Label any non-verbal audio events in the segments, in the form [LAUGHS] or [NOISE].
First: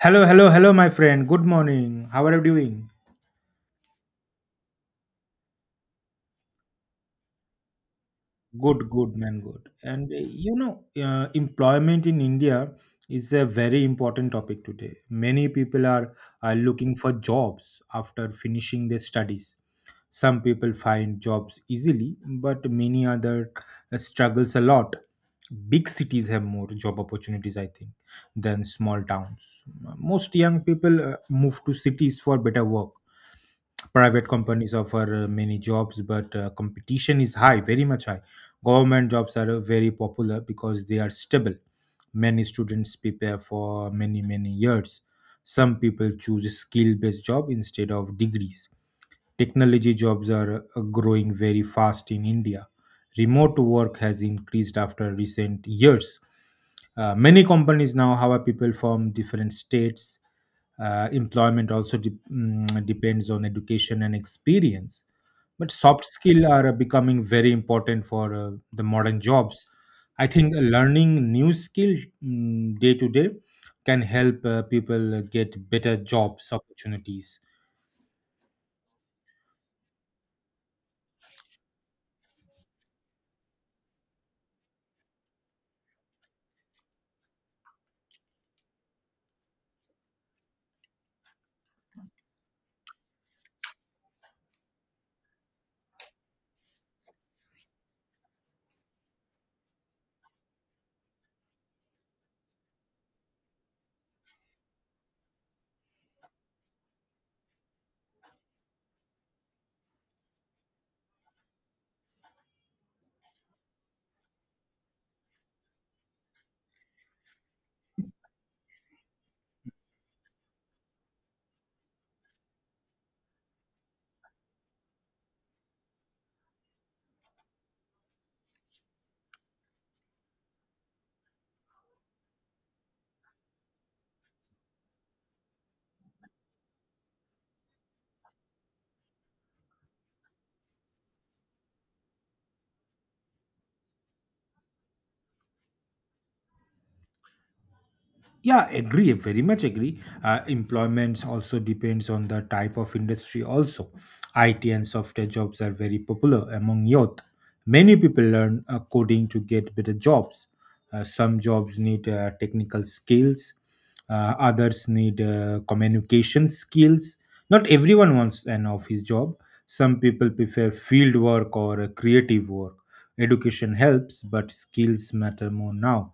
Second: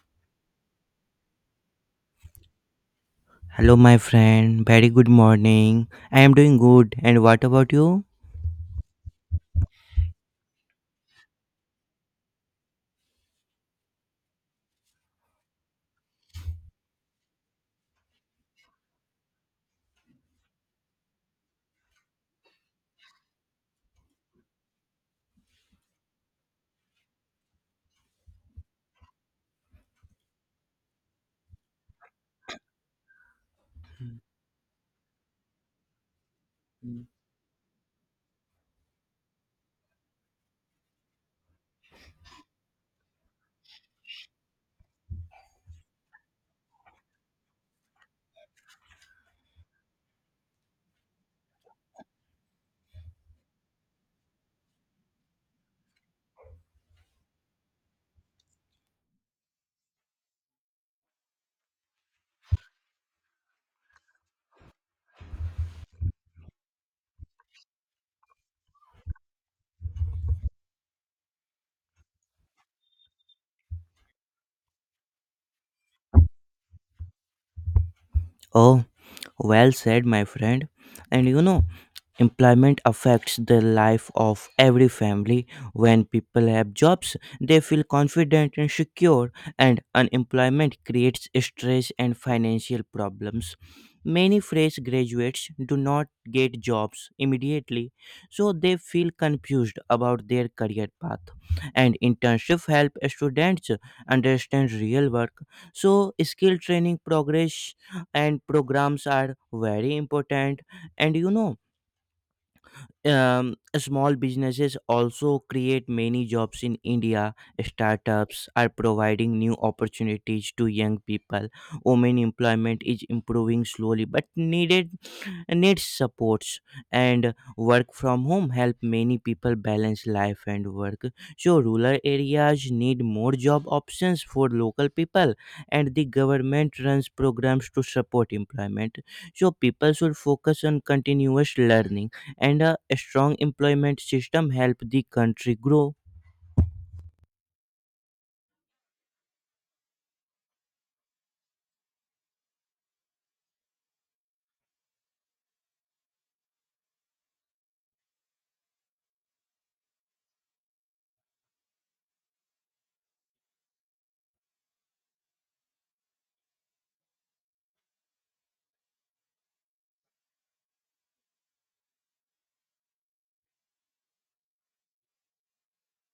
Hello, hello, hello, my friend. Good morning. How are you doing? Hello, my friend. Very good morning. I am doing good. And what about you? Good, good, man, good. And employment in India is a very important topic today. Many people are looking for jobs after finishing their studies. Some people find jobs easily, but many other struggles a lot. Big cities have more job opportunities, I think, than small towns. Most young people move to cities for better work. Private companies offer many jobs, but competition is high, very much high. Government jobs are very popular because they are stable. Many students prepare for many many years. Some people choose skill based job instead of degrees. Technology jobs are growing very fast in India. Remote work has increased after recent years. Many companies now hire people from different states. Employment also depends on education and experience. But soft skills are becoming very important for the modern jobs. I think learning new skill day to day can help people get better jobs opportunities. Oh, well said, my friend. And you know, employment affects the life of every family. When people have jobs, they feel confident and secure, and unemployment creates stress and financial problems. Many fresh graduates do not get jobs immediately, so they feel confused about their career path. And internships help students understand real work. So, skill training progress and programs are very important. And you know, small businesses also create many jobs in India. Startups are providing new opportunities to young people. Women employment is improving slowly but needed needs supports, and work from home help many people balance life and work. So rural areas need more job options for local people, and the government runs programs to support employment. So people should focus on continuous learning, and a strong employment system help the country grow. Yeah, agree, very much agree. Employments also depends on the type of industry also. It and software jobs are very popular among youth. Many people learn coding to get better jobs. Some jobs need technical skills. Others need communication skills. Not everyone wants an office job. Some people prefer field work or creative work. Education helps, but skills matter more now.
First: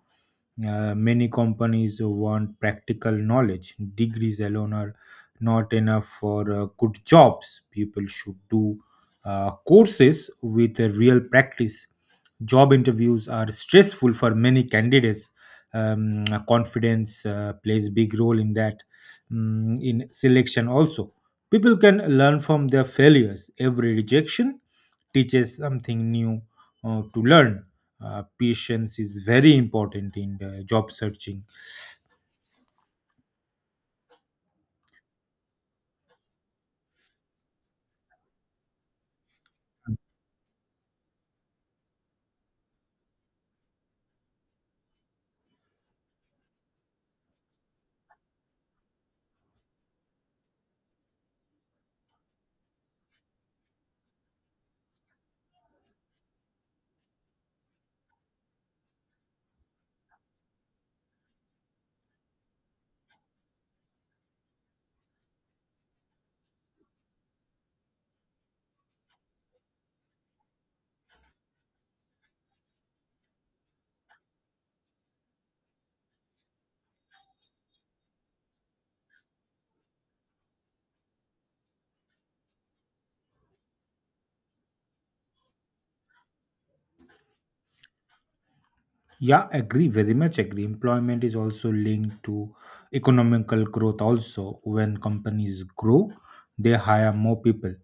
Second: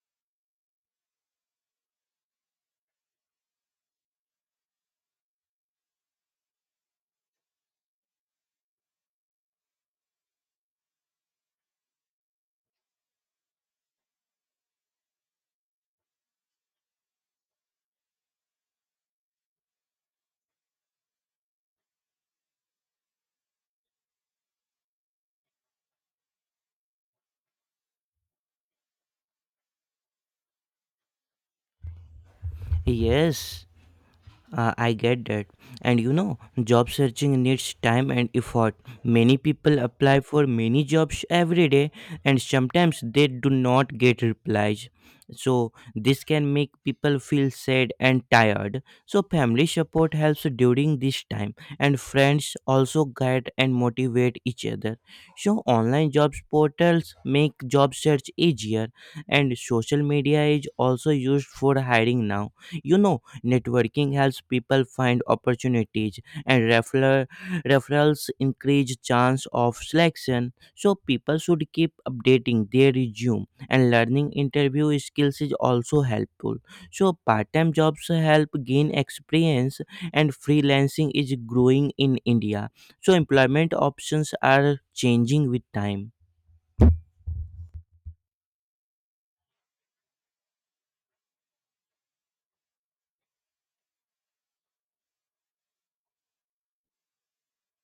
Many companies want practical knowledge. Degrees alone are not enough for good jobs. People should do courses with a real practice. Job interviews are stressful for many candidates. Confidence plays big role in that, in selection also. People can learn from their failures. Every rejection teaches something new to learn. Patience is very important in the job searching. Yes. I get that. And you know, job searching needs time and effort. Many people apply for many jobs every day, and sometimes they do not get replies. So, this can make people feel sad and tired. So, family support helps during this time, and friends also guide and motivate each other. So, online jobs portals make job search easier, and social media is also used for hiring now. You know, networking helps people find opportunities, and referrals increase chance of selection. So people should keep updating their resume, and learning interview skills is also helpful. So part-time jobs help gain experience, and freelancing is growing in India. So employment options are changing with time. Yeah, agree, very much agree. Employment is also linked to economical growth also. When companies grow, they hire more people.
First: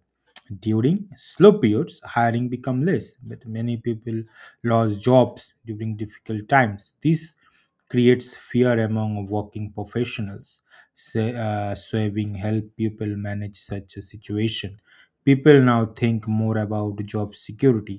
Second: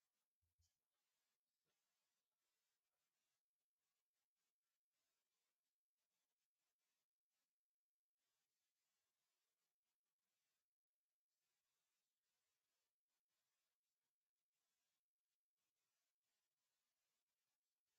During slow periods, hiring become less, but many people lost jobs during difficult times. This creates fear among working professionals. Saving help people manage such a situation. People now think more about job security.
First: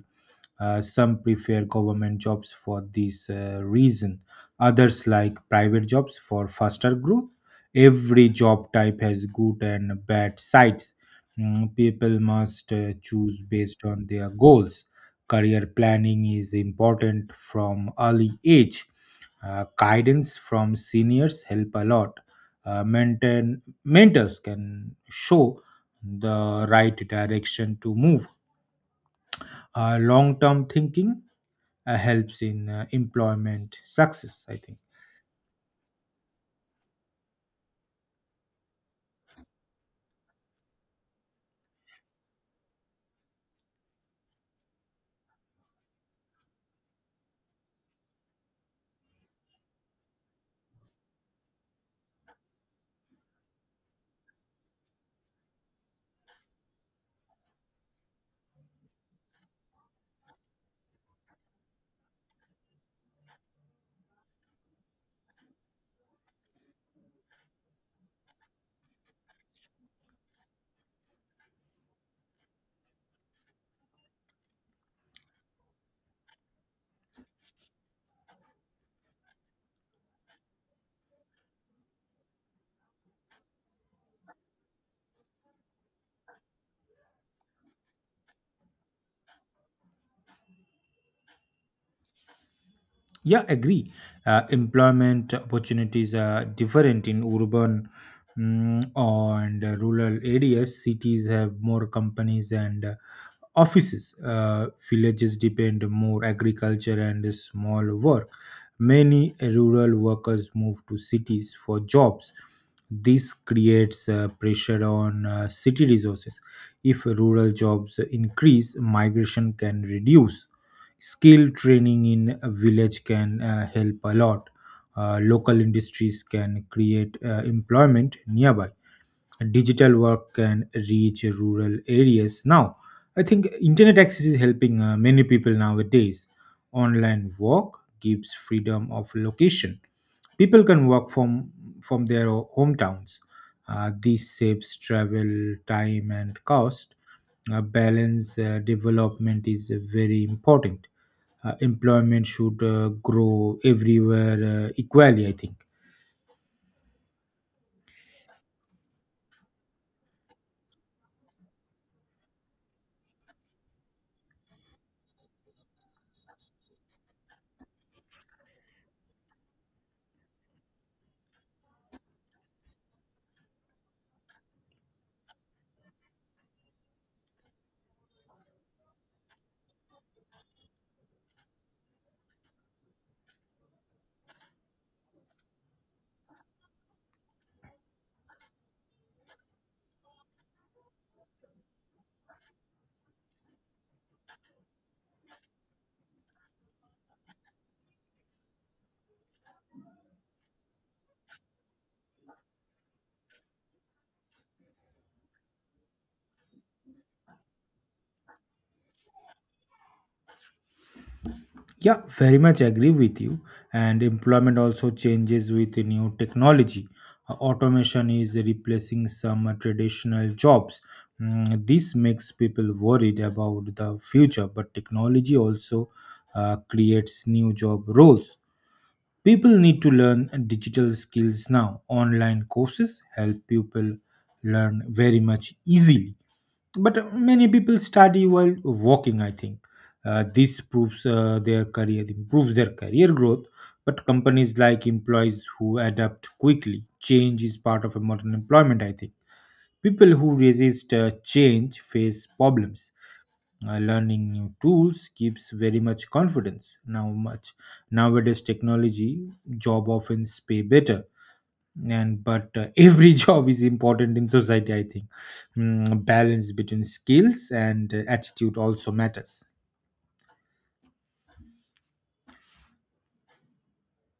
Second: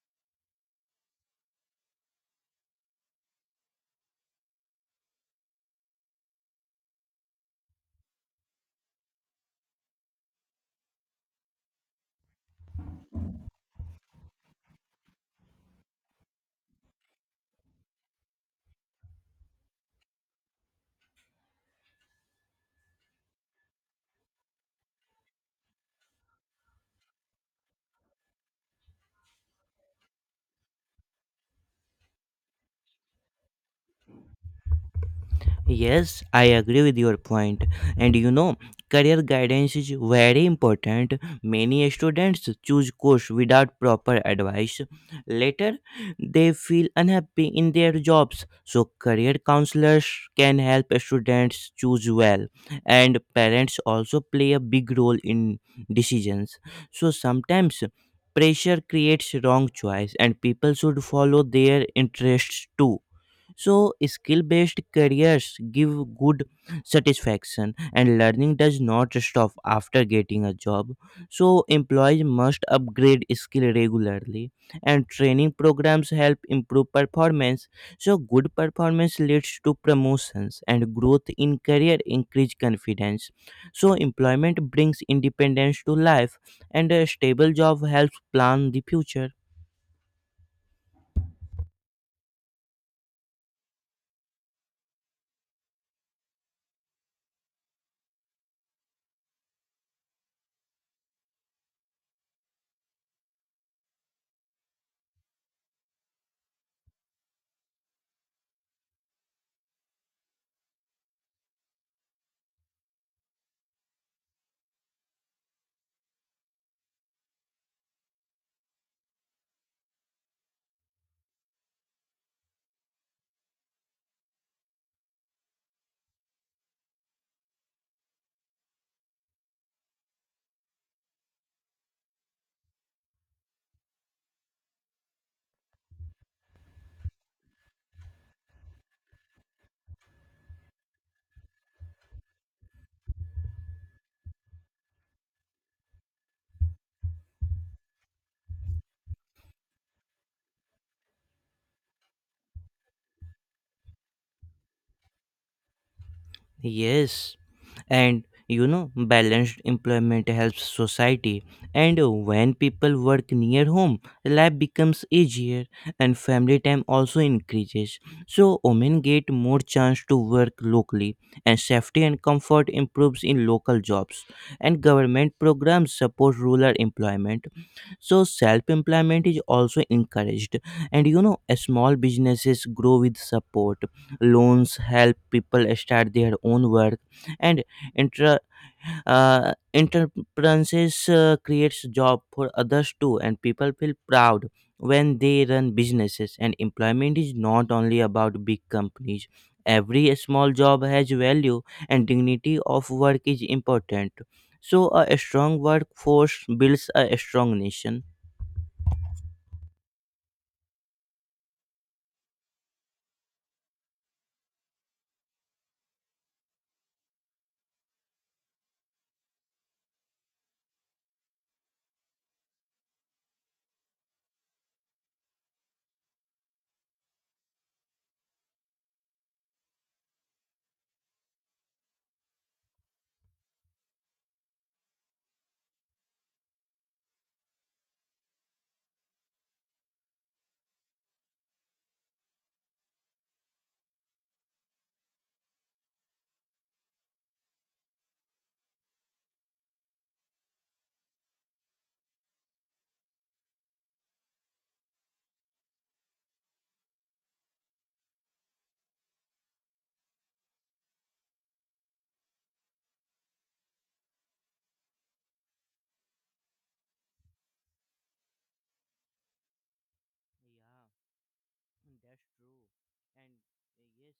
Some prefer government jobs for this reason. Others like private jobs for faster growth. Every job type has good and bad sides. People must choose based on their goals. Career planning is important from early age. Guidance from seniors help a lot. Mentors can show the right direction to move. Long term thinking helps in employment success, I think. Yes, I agree with your point. And you know, career guidance is very important. Many students choose course without proper advice. Later, they feel unhappy in their jobs. So career counselors can help students choose well. And parents also play a big role in decisions. So sometimes pressure creates wrong choice, and people should follow their interests too. So, skill based careers give good satisfaction, and learning does not stop after getting a job. So, employees must upgrade skill regularly, and training programs help improve performance. So, good performance leads to promotions, and growth in career increase confidence. So, employment brings independence to life, and a stable job helps plan the future. Yeah, agree. Employment opportunities are different in urban and rural areas. Cities have more companies and offices. Villages depend more agriculture and small work. Many rural workers move to cities for jobs. This creates pressure on city resources. If rural jobs increase, migration can reduce. Skill training in a village can help a lot. Local industries can create employment nearby. Digital work can reach rural areas now. I think internet access is helping many people nowadays. Online work gives freedom of location. People can work from their hometowns. This saves travel time and cost. Balance development is very important. Employment should grow everywhere equally, I think. Yes, and you know, balanced employment helps society. And when people work near home, life becomes easier and family time also increases. So, women get more chance to work locally, and safety and comfort improves in local jobs. And government programs support rural employment, so self-employment is also encouraged. And you know, small businesses grow with support. Loans help people start their own work. And intra entrepreneurs creates job for others too, and people feel proud when they run businesses. And employment is not only about big companies. Every small job has value, and dignity of work is important. So a strong workforce builds a strong nation. Yeah, very much agree with you. And employment also changes with the new technology. Automation is replacing some traditional jobs. This makes people worried about the future, but technology also creates new job roles. People need to learn digital skills now. Online courses help people learn very much easily, but many people study while walking, I think. This proves their career improves their career growth. But companies like employees who adapt quickly. Change is part of a modern employment, I think. People who resist change face problems. Learning new tools gives very much confidence now much. Nowadays technology job often pay better, and but every [LAUGHS] job is important in society, I think. Balance between skills and attitude also matters. Yeah, [LAUGHS] that's true. And yes,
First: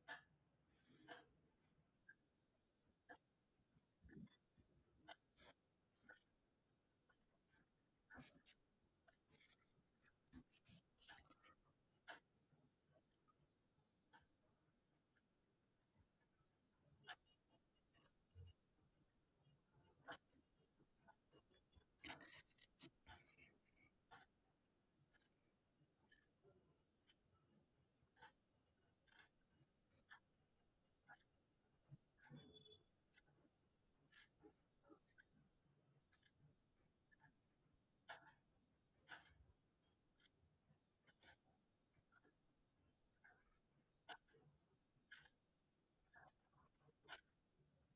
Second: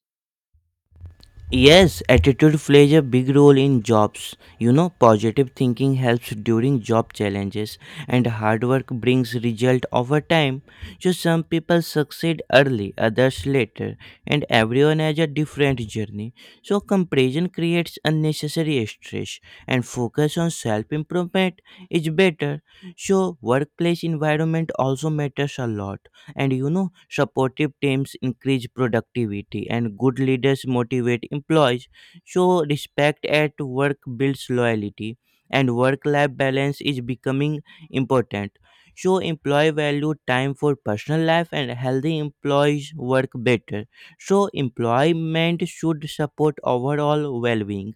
Yes, attitude plays a big role in jobs. You know, positive thinking helps during job challenges and hard work brings result over time. So some people succeed early, others later, and everyone has a different journey. So comparison creates unnecessary stress, and focus on self-improvement is better. So workplace environment also matters a lot. And you know, supportive teams increase productivity and good leaders motivate employees. So respect at work builds loyalty, and work life balance is becoming important. So employee value time for personal life and healthy employees work better. So employment should support overall well-being.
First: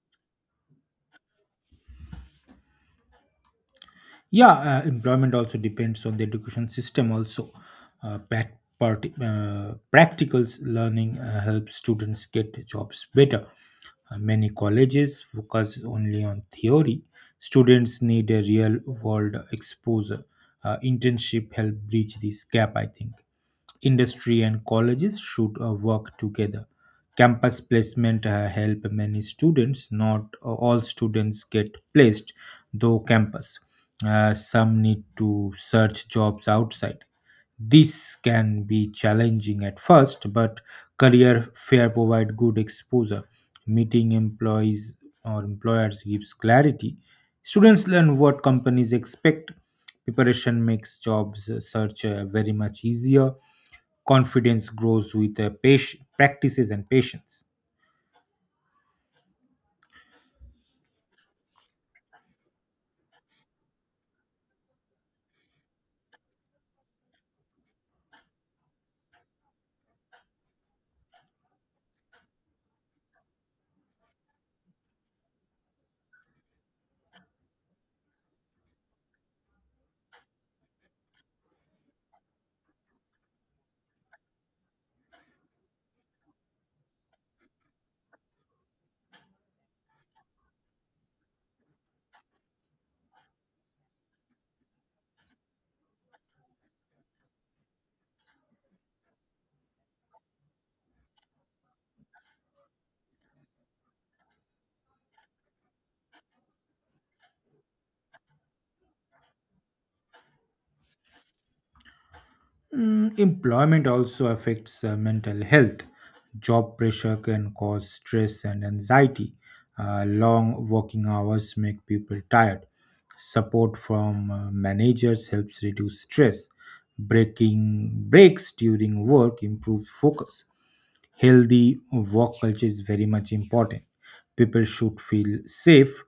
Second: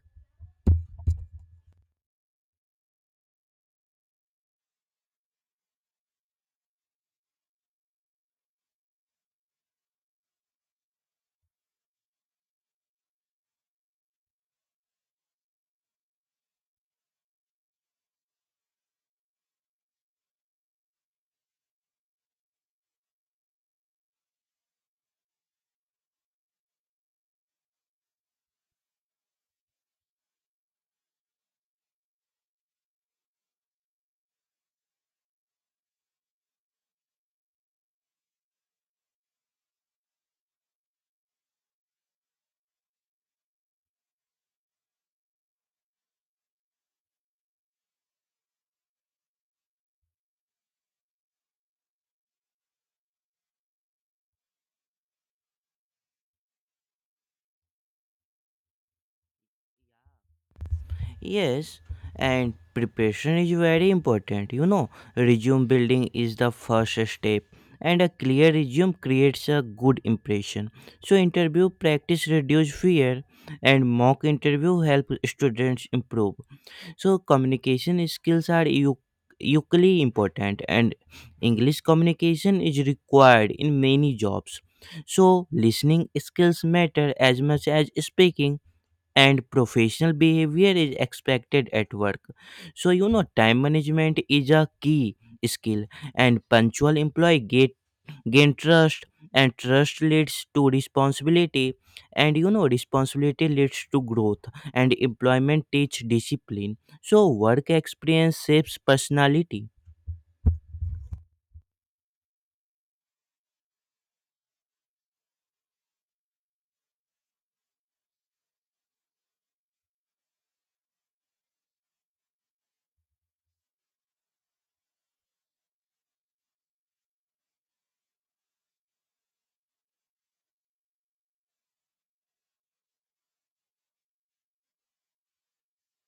Yeah, employment also depends on the education system also. Practical learning helps students get jobs better. Many colleges focus only on theory. Students need a real world exposure. Internship help bridge this gap, I think. Industry and colleges should work together. Campus placement help many students. Not all students get placed, though campus. Some need to search jobs outside. This can be challenging at first, but career fair provide good exposure. Meeting employees or employers gives clarity. Students learn what companies expect. Preparation makes jobs search very much easier. Confidence grows with patient, practices and patience. Yes, and preparation is very important. You know, resume building is the first step, and a clear resume creates a good impression. So, interview practice reduce fear, and mock interview help students improve. So, communication skills are equally important, and English communication is required in many jobs. So, listening skills matter as much as speaking, and professional behavior is expected at work. So, you know, time management is a key skill, and punctual employee get, gain trust, and trust leads to responsibility, and you know, responsibility leads to growth, and employment teach discipline. So, work experience shapes personality. Employment also affects mental health. Job pressure can cause stress and anxiety. Long working hours make people tired. Support from managers helps reduce stress. Breaking breaks during work improves focus. Healthy work culture is very much important. People should feel safe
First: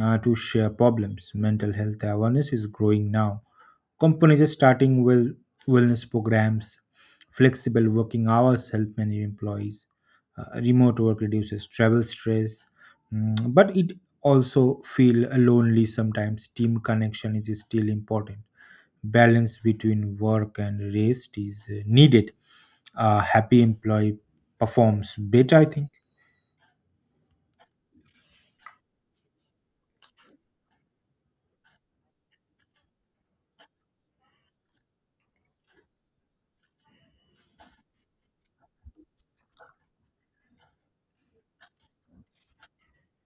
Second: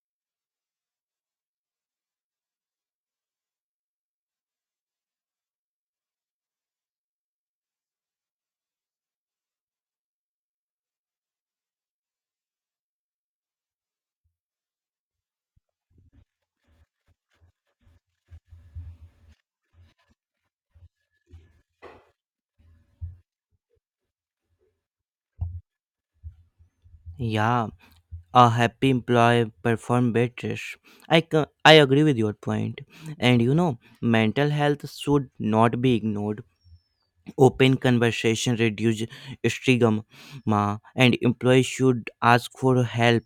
to share problems. Mental health awareness is growing now. Companies are starting wellness programs. Flexible working hours help many employees. Remote work reduces travel stress, but it also feel lonely sometimes. Team connection is still important. Balance between work and rest is needed. A happy employee performs better, I think. Yeah, a happy employee perform better. I agree with your point. And you know, mental health should not be ignored. Open conversation reduce stigma, and employees should ask for help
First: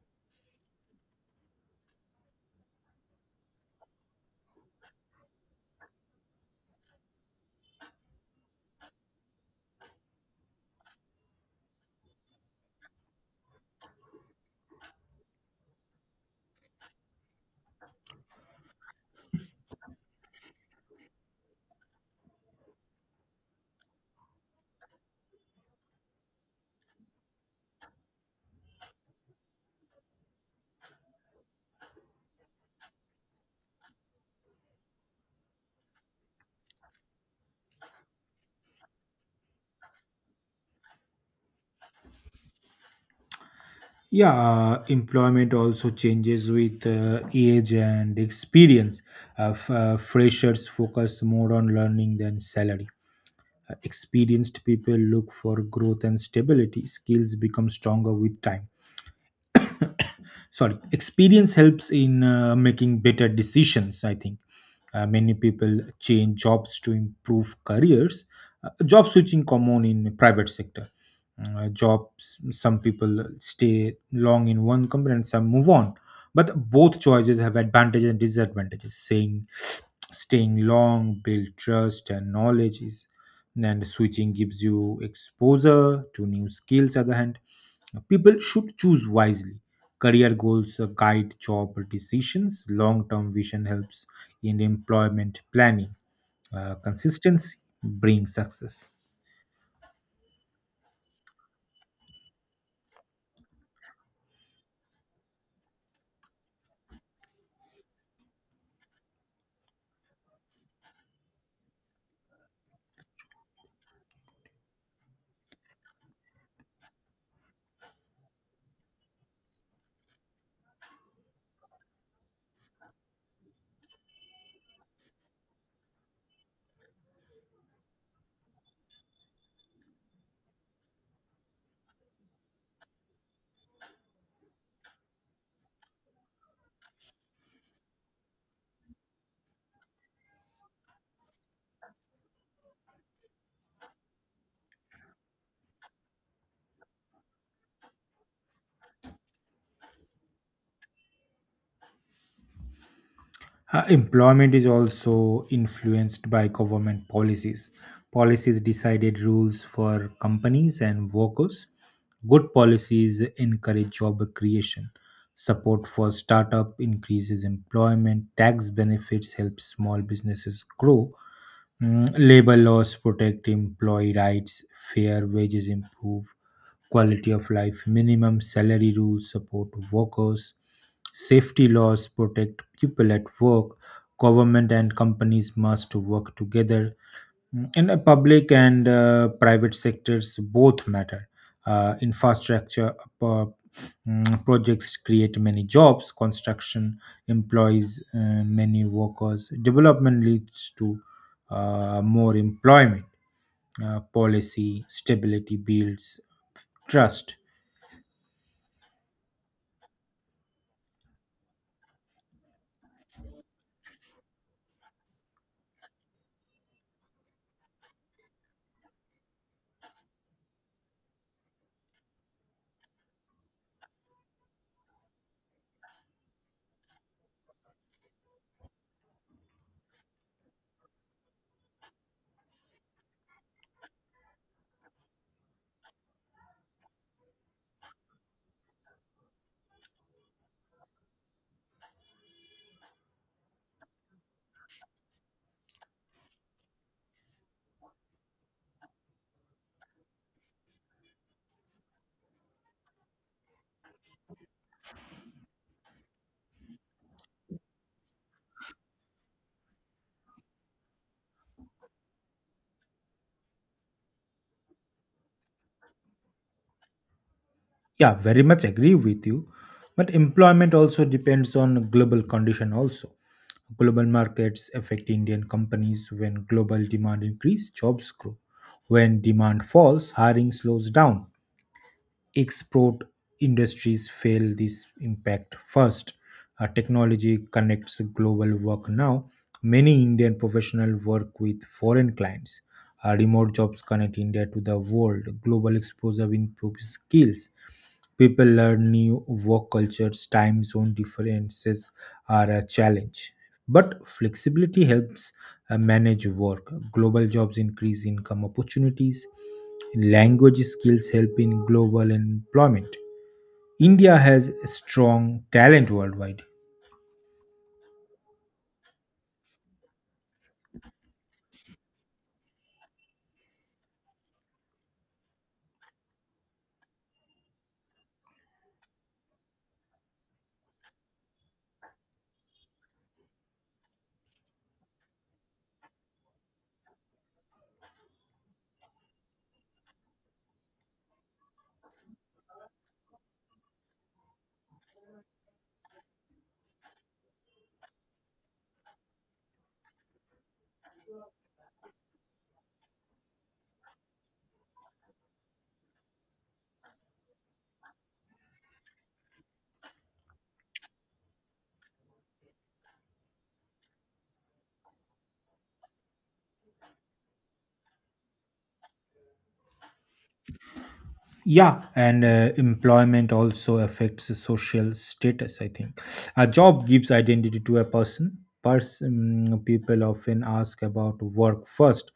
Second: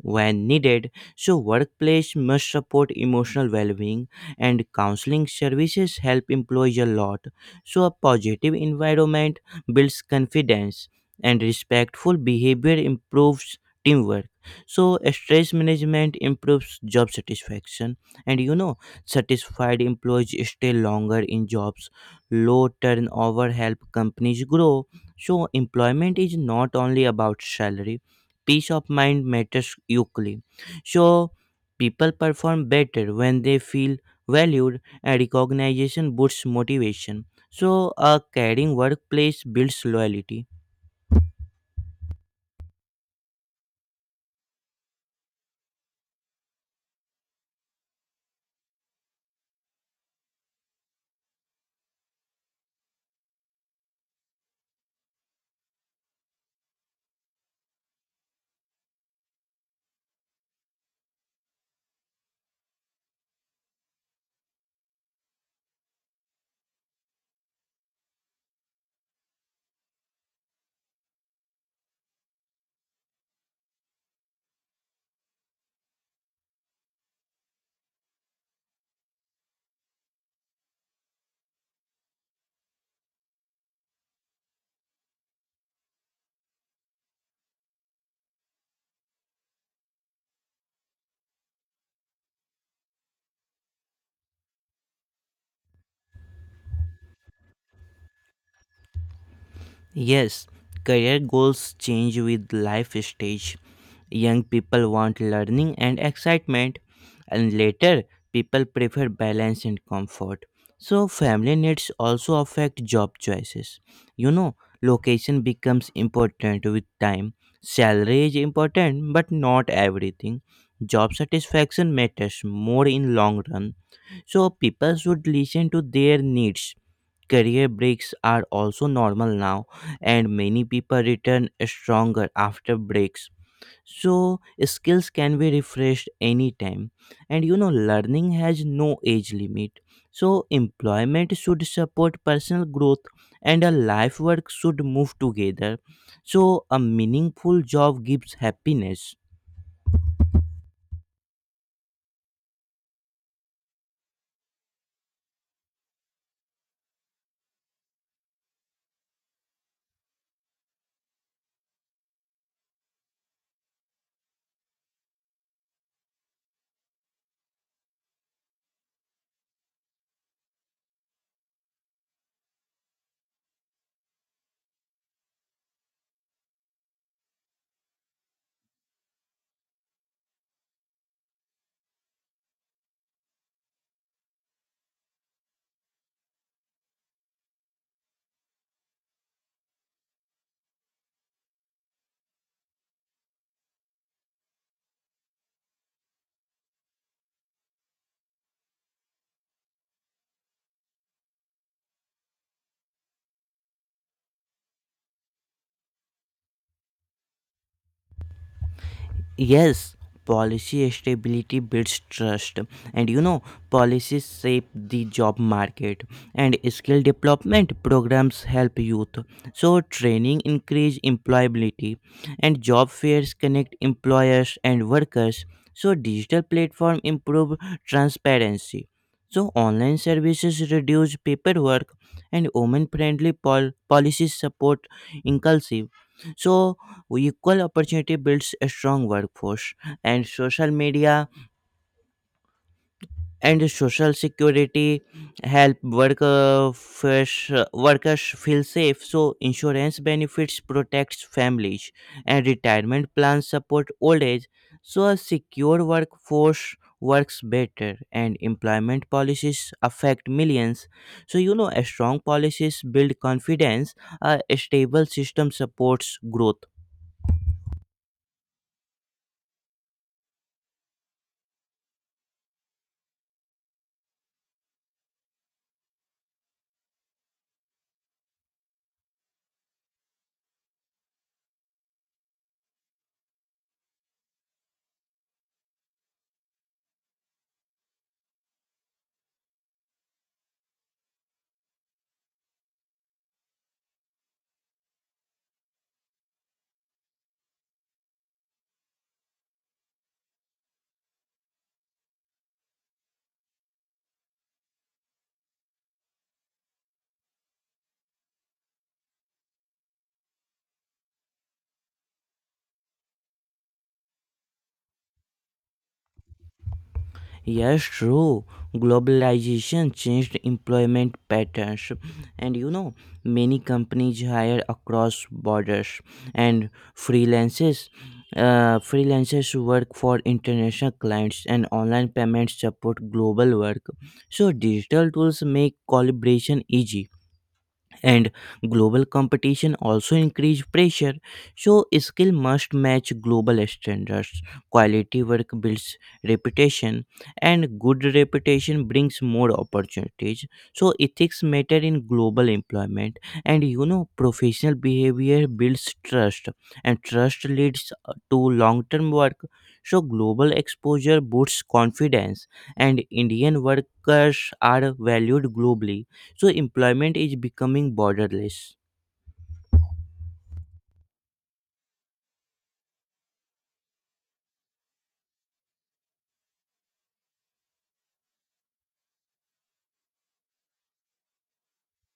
when needed. So, workplace must support emotional well-being, and counseling services help employees a lot. So, a positive environment builds confidence, and respectful behavior improves teamwork. So, stress management improves job satisfaction, and you know, satisfied employees stay longer in jobs. Low turnover help companies grow. So employment is not only about salary. Peace of mind matters equally. So people perform better when they feel valued, and recognition boosts motivation. So a caring workplace builds loyalty. Yeah, employment also changes with age and experience. Freshers focus more on learning than salary. Experienced people look for growth and stability. Skills become stronger with time. Sorry, experience helps in making better decisions, I think. Many people change jobs to improve careers. Job switching common in private sector jobs. Some people stay long in one company and some move on, but both choices have advantages and disadvantages. Saying staying long build trust and knowledge is, and switching gives you exposure to new skills other hand. People should choose wisely. Career goals guide job decisions. Long term vision helps in employment planning. Consistency brings success. Yes, career goals change with life stage. Young people want learning and excitement, and later people prefer balance and comfort. So family needs also affect job choices. You know, location becomes important with time. Salary is important but not everything. Job satisfaction matters more in long run. So people should listen to their needs. Career breaks are also normal now, and many people return stronger after breaks. So skills can be refreshed anytime, and you know, learning has no age limit. So employment should support personal growth, and a life work should move together. So a meaningful job gives happiness. Employment is also influenced by government policies. Policies decided rules for companies and workers. Good policies encourage job creation. Support for startup increases employment. Tax benefits help small businesses grow. Labor laws protect employee rights. Fair wages improve quality of life. Minimum salary rules support workers. Safety laws protect people at work. Government and companies must work together. And public and private sectors both matter. Infrastructure uh, projects create many jobs. Construction employs many workers. Development leads to more employment. Policy stability builds trust. Yes, policy stability builds trust, and you know, policies shape the job market, and skill development programs help youth. So, training increase employability, and job fairs connect employers and workers. So, digital platform improve transparency. So, online services reduce paperwork, and women-friendly policies support inclusive. So, equal opportunity builds a strong workforce, and social media and social security help workers feel safe. So insurance benefits protects families, and retirement plans support old age. So a secure workforce works better, and employment policies affect millions. So you know, a strong policies build confidence. A stable system supports growth. Yeah, very much agree with you. But employment also depends on global condition also. Global markets affect Indian companies. When global demand increase, jobs grow. When demand falls, hiring slows down. Export industries feel this impact first. Technology connects global work now. Many Indian professionals work with foreign clients. Remote jobs connect India to the world. Global exposure improves skills. People learn new work cultures. Time zone differences are a challenge. But flexibility helps manage work. Global jobs increase income opportunities. Language skills help in global employment. India has strong talent worldwide. Yes, true. Globalization changed employment patterns, and you know, many companies hire across borders, and freelancers. Freelancers work for international clients, and online payments support global work. So digital tools make collaboration easy, and global competition also increase pressure. So skill must match global standards. Quality work builds reputation, and good reputation brings more opportunities. So ethics matter in global employment, and you know, professional behavior builds trust, and trust leads to long term work. So global exposure boosts confidence, and Indian workers are valued globally. So employment is becoming borderless. Yeah, and employment also affects the social status, I think. A job gives identity to a person. Person, people often ask about work first.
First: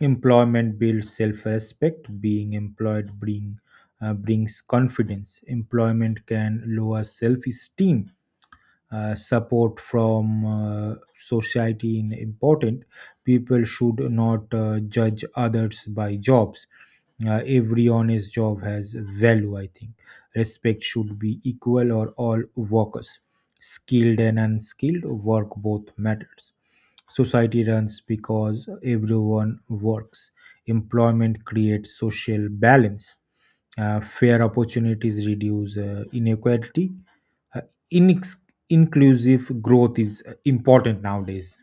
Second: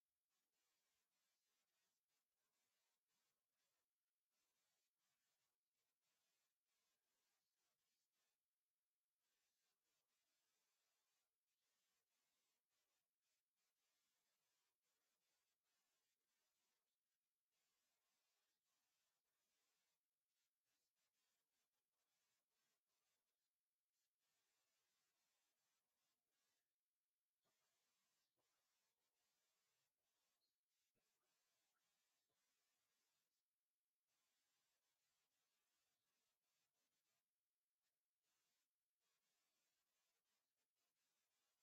Employment builds self-respect. Being employed brings confidence. Employment can lower self-esteem. Support from society is important. People should not judge others by jobs. Every honest job has value, I think. Respect should be equal or all workers. Skilled and unskilled work both matters. Society runs because everyone works. Employment creates social balance. Fair opportunities reduce inequality. uh, inex- Inclusive growth is important nowadays.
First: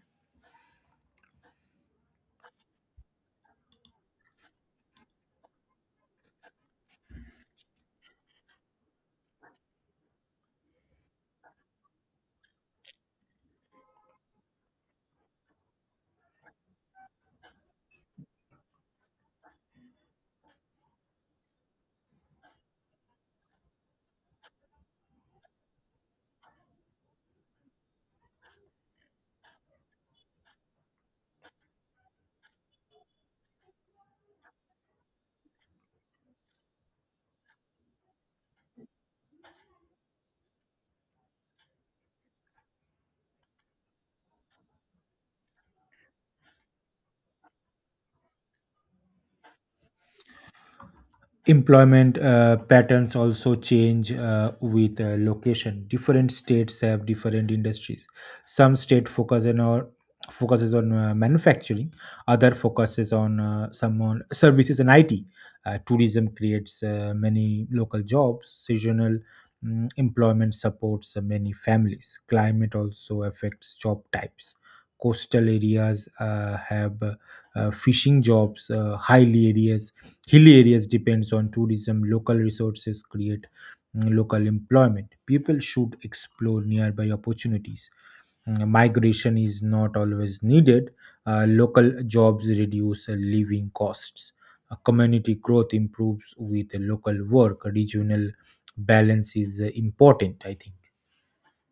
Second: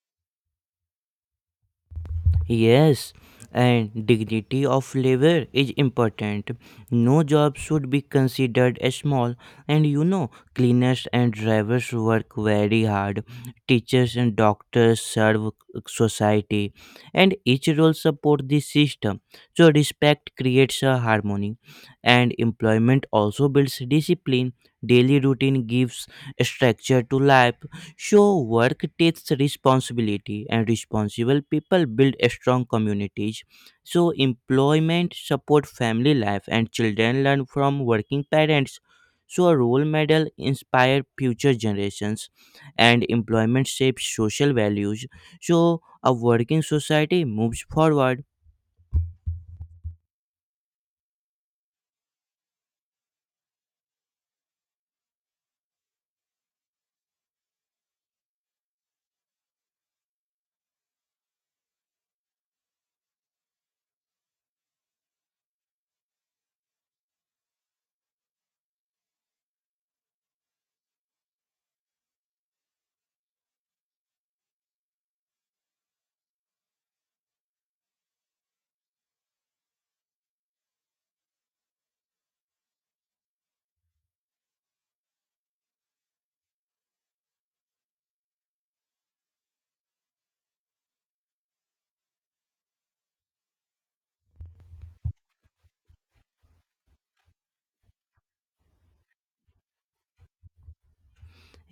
Yes, and dignity of labor is important. No job should be considered as small. And you know, cleaners and drivers work very hard. Teachers and doctors serve society, and each role support the system. So respect creates a harmony. And employment also builds discipline. Daily routine gives structure to life. So, work takes responsibility, and responsible people build strong communities. So, employment support family life, and children learn from working parents. So, a role model inspire future generations, and employment shapes social values. So, a working society moves forward. Employment patterns also change with location. Different states have different industries. Some state focus on or focuses on manufacturing, other focuses on some on services and it. Tourism creates many local jobs seasonal. Employment supports many families. Climate also affects job types. Coastal areas have fishing jobs. Highly areas Hilly areas depends on tourism. Local resources create local employment. People should explore nearby opportunities. Migration is not always needed. Local jobs reduce living costs. Community growth improves with local work. Regional balance is important, I think.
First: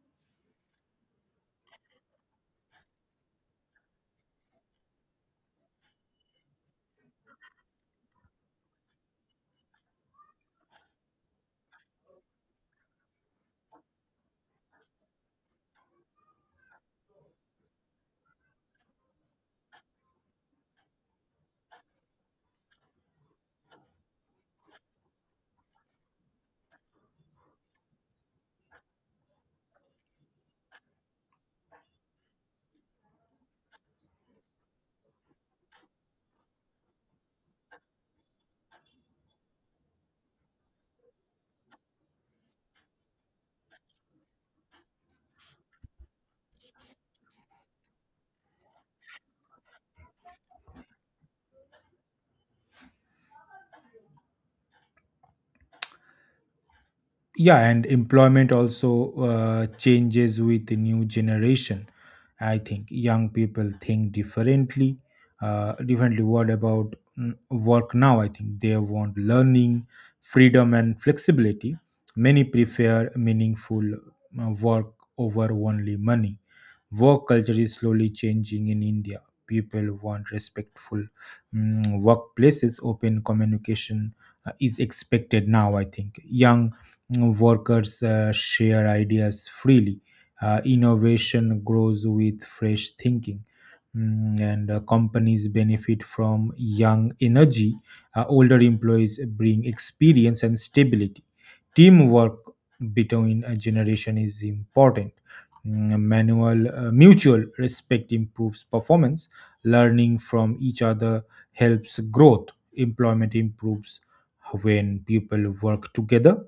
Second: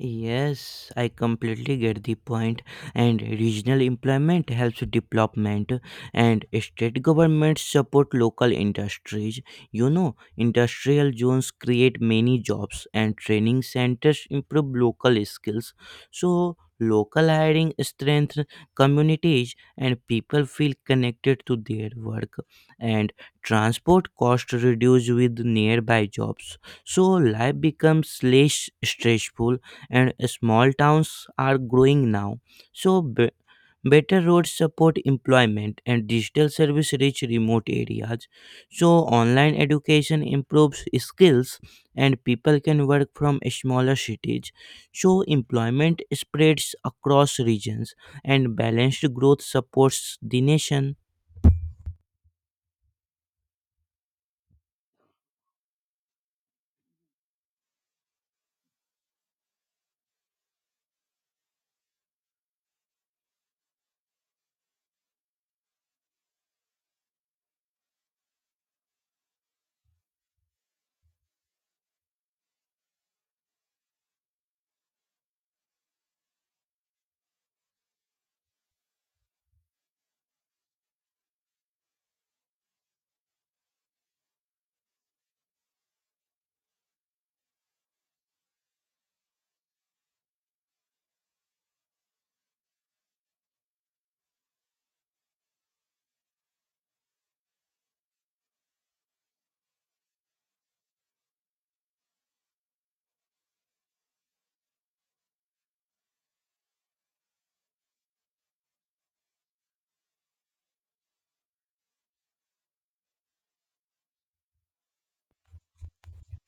Yes, I completely get the point. And regional employment helps development, and state governments support local industries. You know, industrial zones create many jobs, and training centers improve local skills. So, local hiring strengthens communities, and people feel connected to their work. And transport costs reduce with nearby jobs, so life becomes less stressful, and small towns are growing now. So, better roads support employment, and digital service reach remote areas. So, online education improves skills, and people can work from smaller cities. So, employment spreads across regions, and balanced growth supports the nation. Yeah, and employment also changes with the new generation, I think. Young people think differently, what about work now, I think. They want learning, freedom and flexibility. Many prefer meaningful work over only money. Work culture is slowly changing in India. People want respectful workplaces. Open communication is expected now, I think. Young workers share ideas freely. Innovation grows with fresh thinking. And companies benefit from young energy. Older employees bring experience and stability. Teamwork between a generation is important. Mm, Manual Mutual respect improves performance. Learning from each other helps growth. Employment improves when people work together.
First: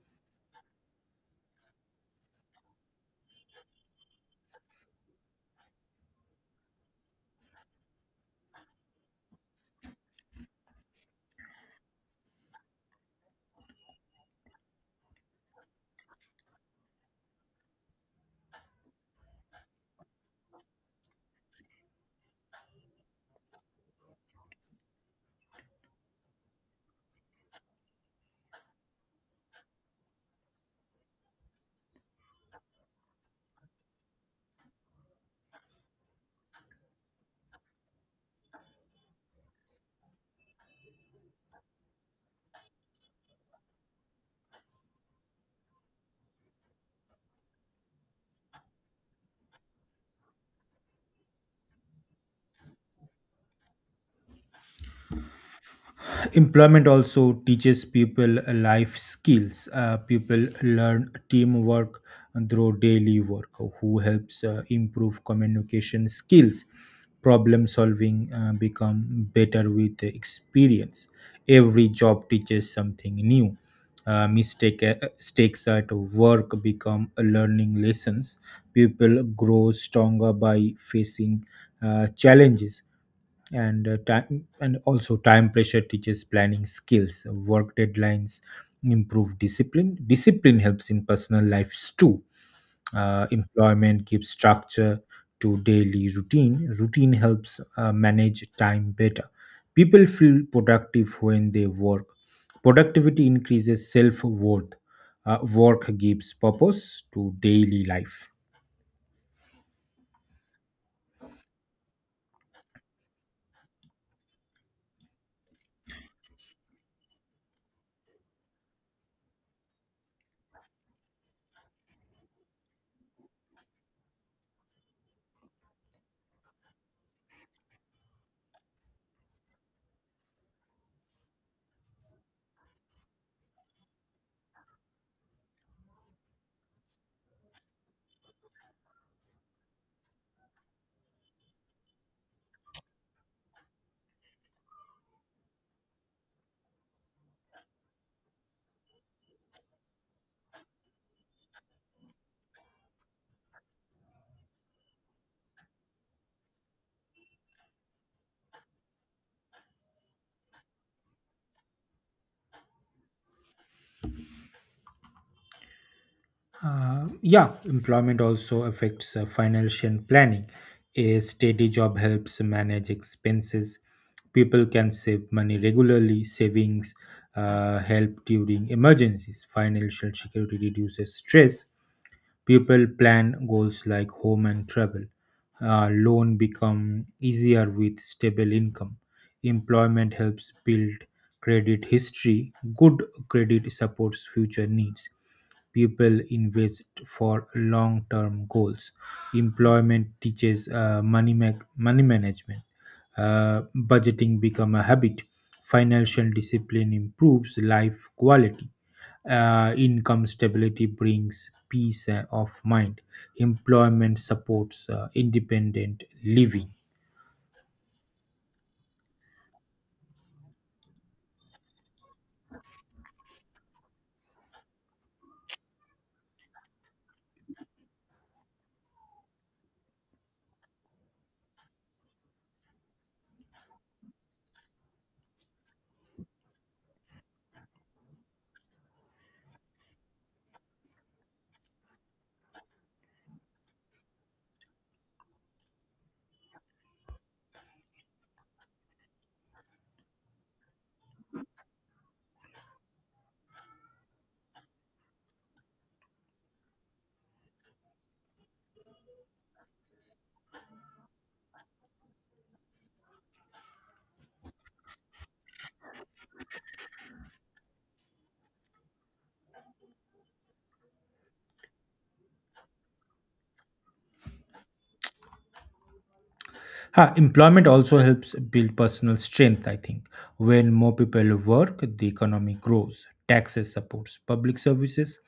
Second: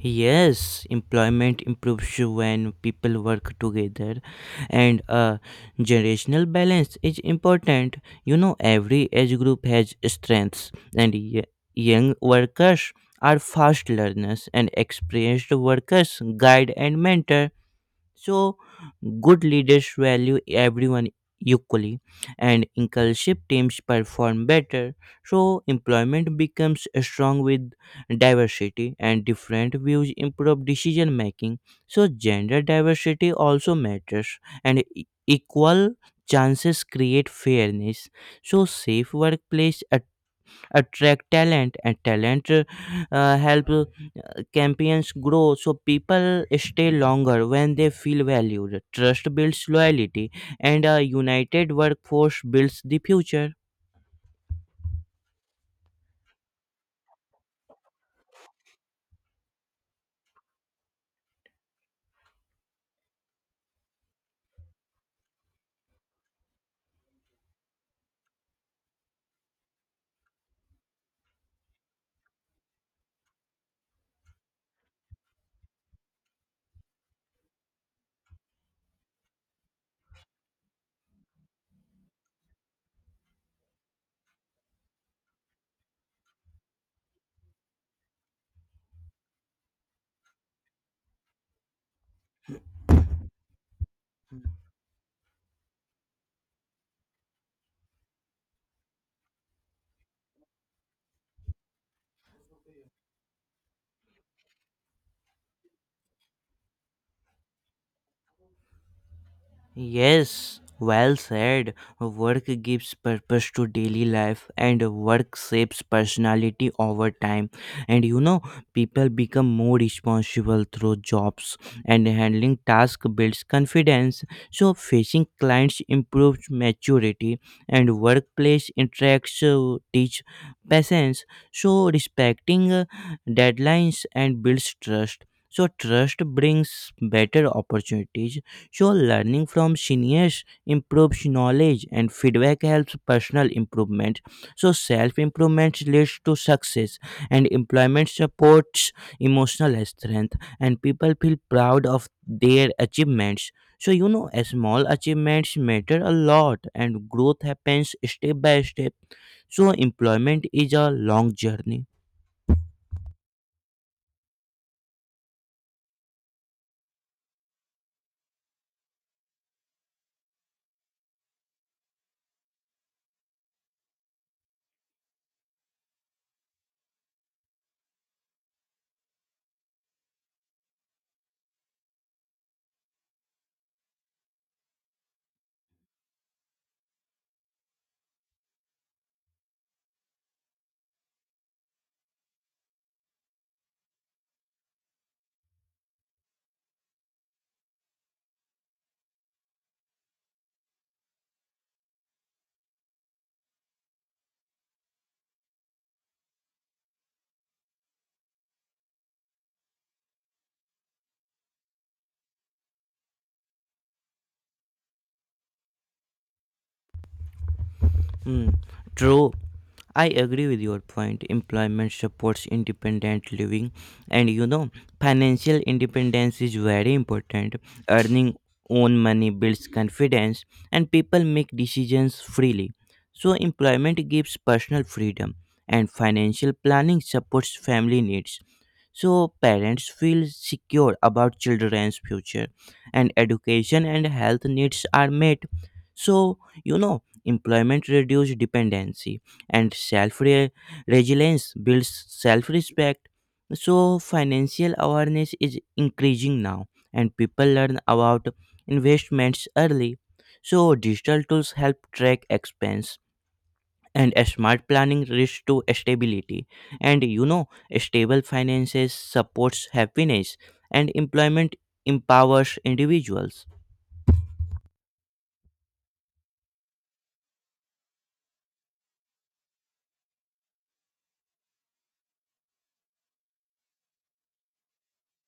Yes, employment improves when people work together, and generational balance is important. You know, every age group has strengths, and young workers are fast learners, and experienced workers guide and mentor. So, good leaders value everyone equally, and inclusive teams perform better. So, employment becomes strong with diversity, and different views improve decision making. So, gender diversity also matters, and equal chances create fairness. So, safe workplace attract talent, and talent help campaigns grow. So people stay longer when they feel valued. Trust builds loyalty, and a united workforce builds the future. Employment also teaches people life skills. People learn teamwork through daily work, who helps improve communication skills. Problem solving become better with the experience. Every job teaches something new. Mistakes at work become learning lessons. People grow stronger by facing challenges. And uh, time and also time pressure teaches planning skills. Work deadlines improve discipline. Discipline helps in personal lives too. Employment gives structure to daily routine. Routine helps manage time better. People feel productive when they work. Productivity increases self-worth. Work gives purpose to daily life. Yes, well said. Work gives purpose to daily life, and work shapes personality over time. And you know, people become more responsible through jobs, and handling tasks builds confidence. So, facing clients improves maturity, and workplace interactions teach patience. So, respecting deadlines and builds trust. So, trust brings better opportunities. So learning from seniors improves knowledge, and feedback helps personal improvement. So, self improvement leads to success, and employment supports emotional strength, and people feel proud of their achievements. So, you know, a small achievements matter a lot, and growth happens step by step. So, employment is a long journey. Yeah, employment also affects financial planning. A steady job helps manage expenses. People can save money regularly. Savings help during emergencies. Financial security reduces stress. People plan goals like home and travel. Loan become easier with stable income. Employment helps build credit history. Good credit supports future needs. People invest for long-term goals. Employment teaches money management. Budgeting become a habit. Financial discipline improves life quality. Income stability brings peace of mind. Employment supports independent living. Hmm, true. I agree with your point. Employment supports independent living, and you know, financial independence is very important. Earning own money builds confidence, and people make decisions freely. So, employment gives personal freedom, and financial planning supports family needs. So, parents feel secure about children's future, and education and health needs are met. So, you know, employment reduces dependency, and self resilience builds self respect. So, financial awareness is increasing now, and people learn about investments early. So, digital tools help track expense, and a smart planning leads to stability. And you know, stable finances supports happiness, and employment empowers individuals. Huh, employment also helps build personal strength, I think. When more people work, the economy grows. Taxes supports public services.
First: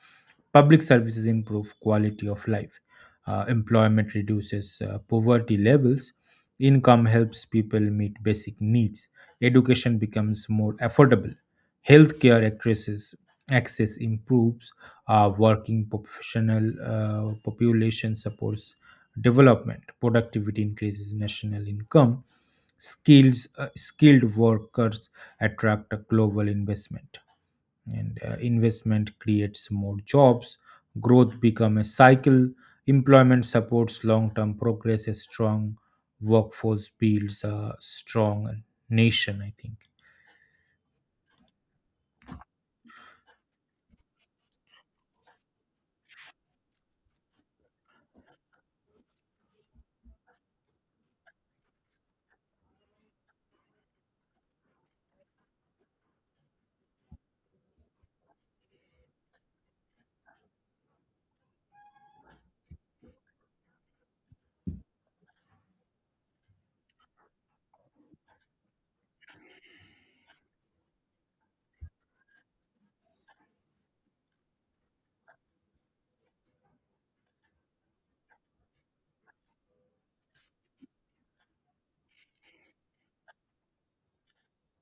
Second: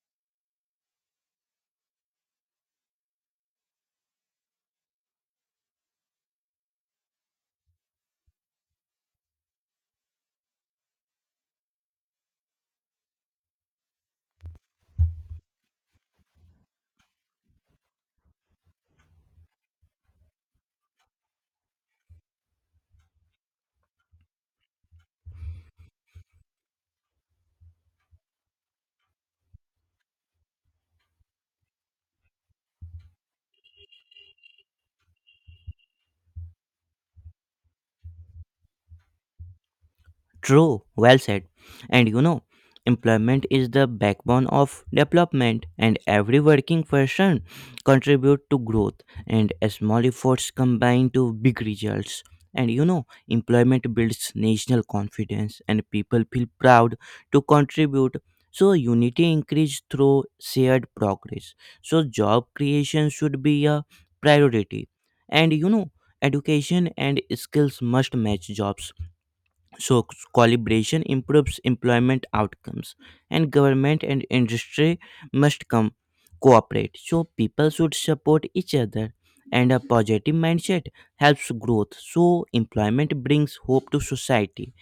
Public services improve quality of life. Employment reduces poverty levels. Income helps people meet basic needs. Education becomes more affordable. Healthcare addresses access improves. Working professional population supports development. Productivity increases national income. Skills Skilled workers attract a global investment, and investment creates more jobs. Growth become a cycle. Employment supports long term progress. A strong workforce builds a strong nation, I think. True, well said. And you know, employment is the backbone of development, and every working person contribute to growth, and small efforts combine to big results. And you know, employment builds national confidence, and people feel proud to contribute. So unity increase through shared progress. So job creation should be a priority. And you know, education and skills must match jobs. So collaboration improves employment outcomes, and government and industry must come cooperate. So people should support each other, and a positive mindset helps growth. So employment brings hope to society,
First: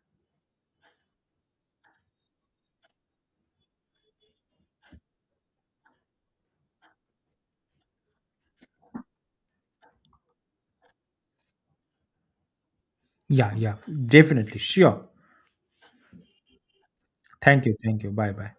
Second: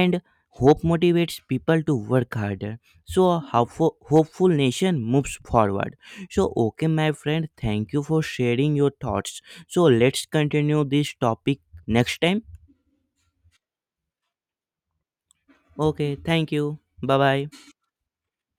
and hope motivates people to work harder. So a hopeful nation moves forward. So okay, my friend, thank you for sharing your thoughts. So let's continue this topic next time. Yeah, yeah, definitely, sure. Okay, thank you. Bye Thank bye. you, thank you. Bye bye.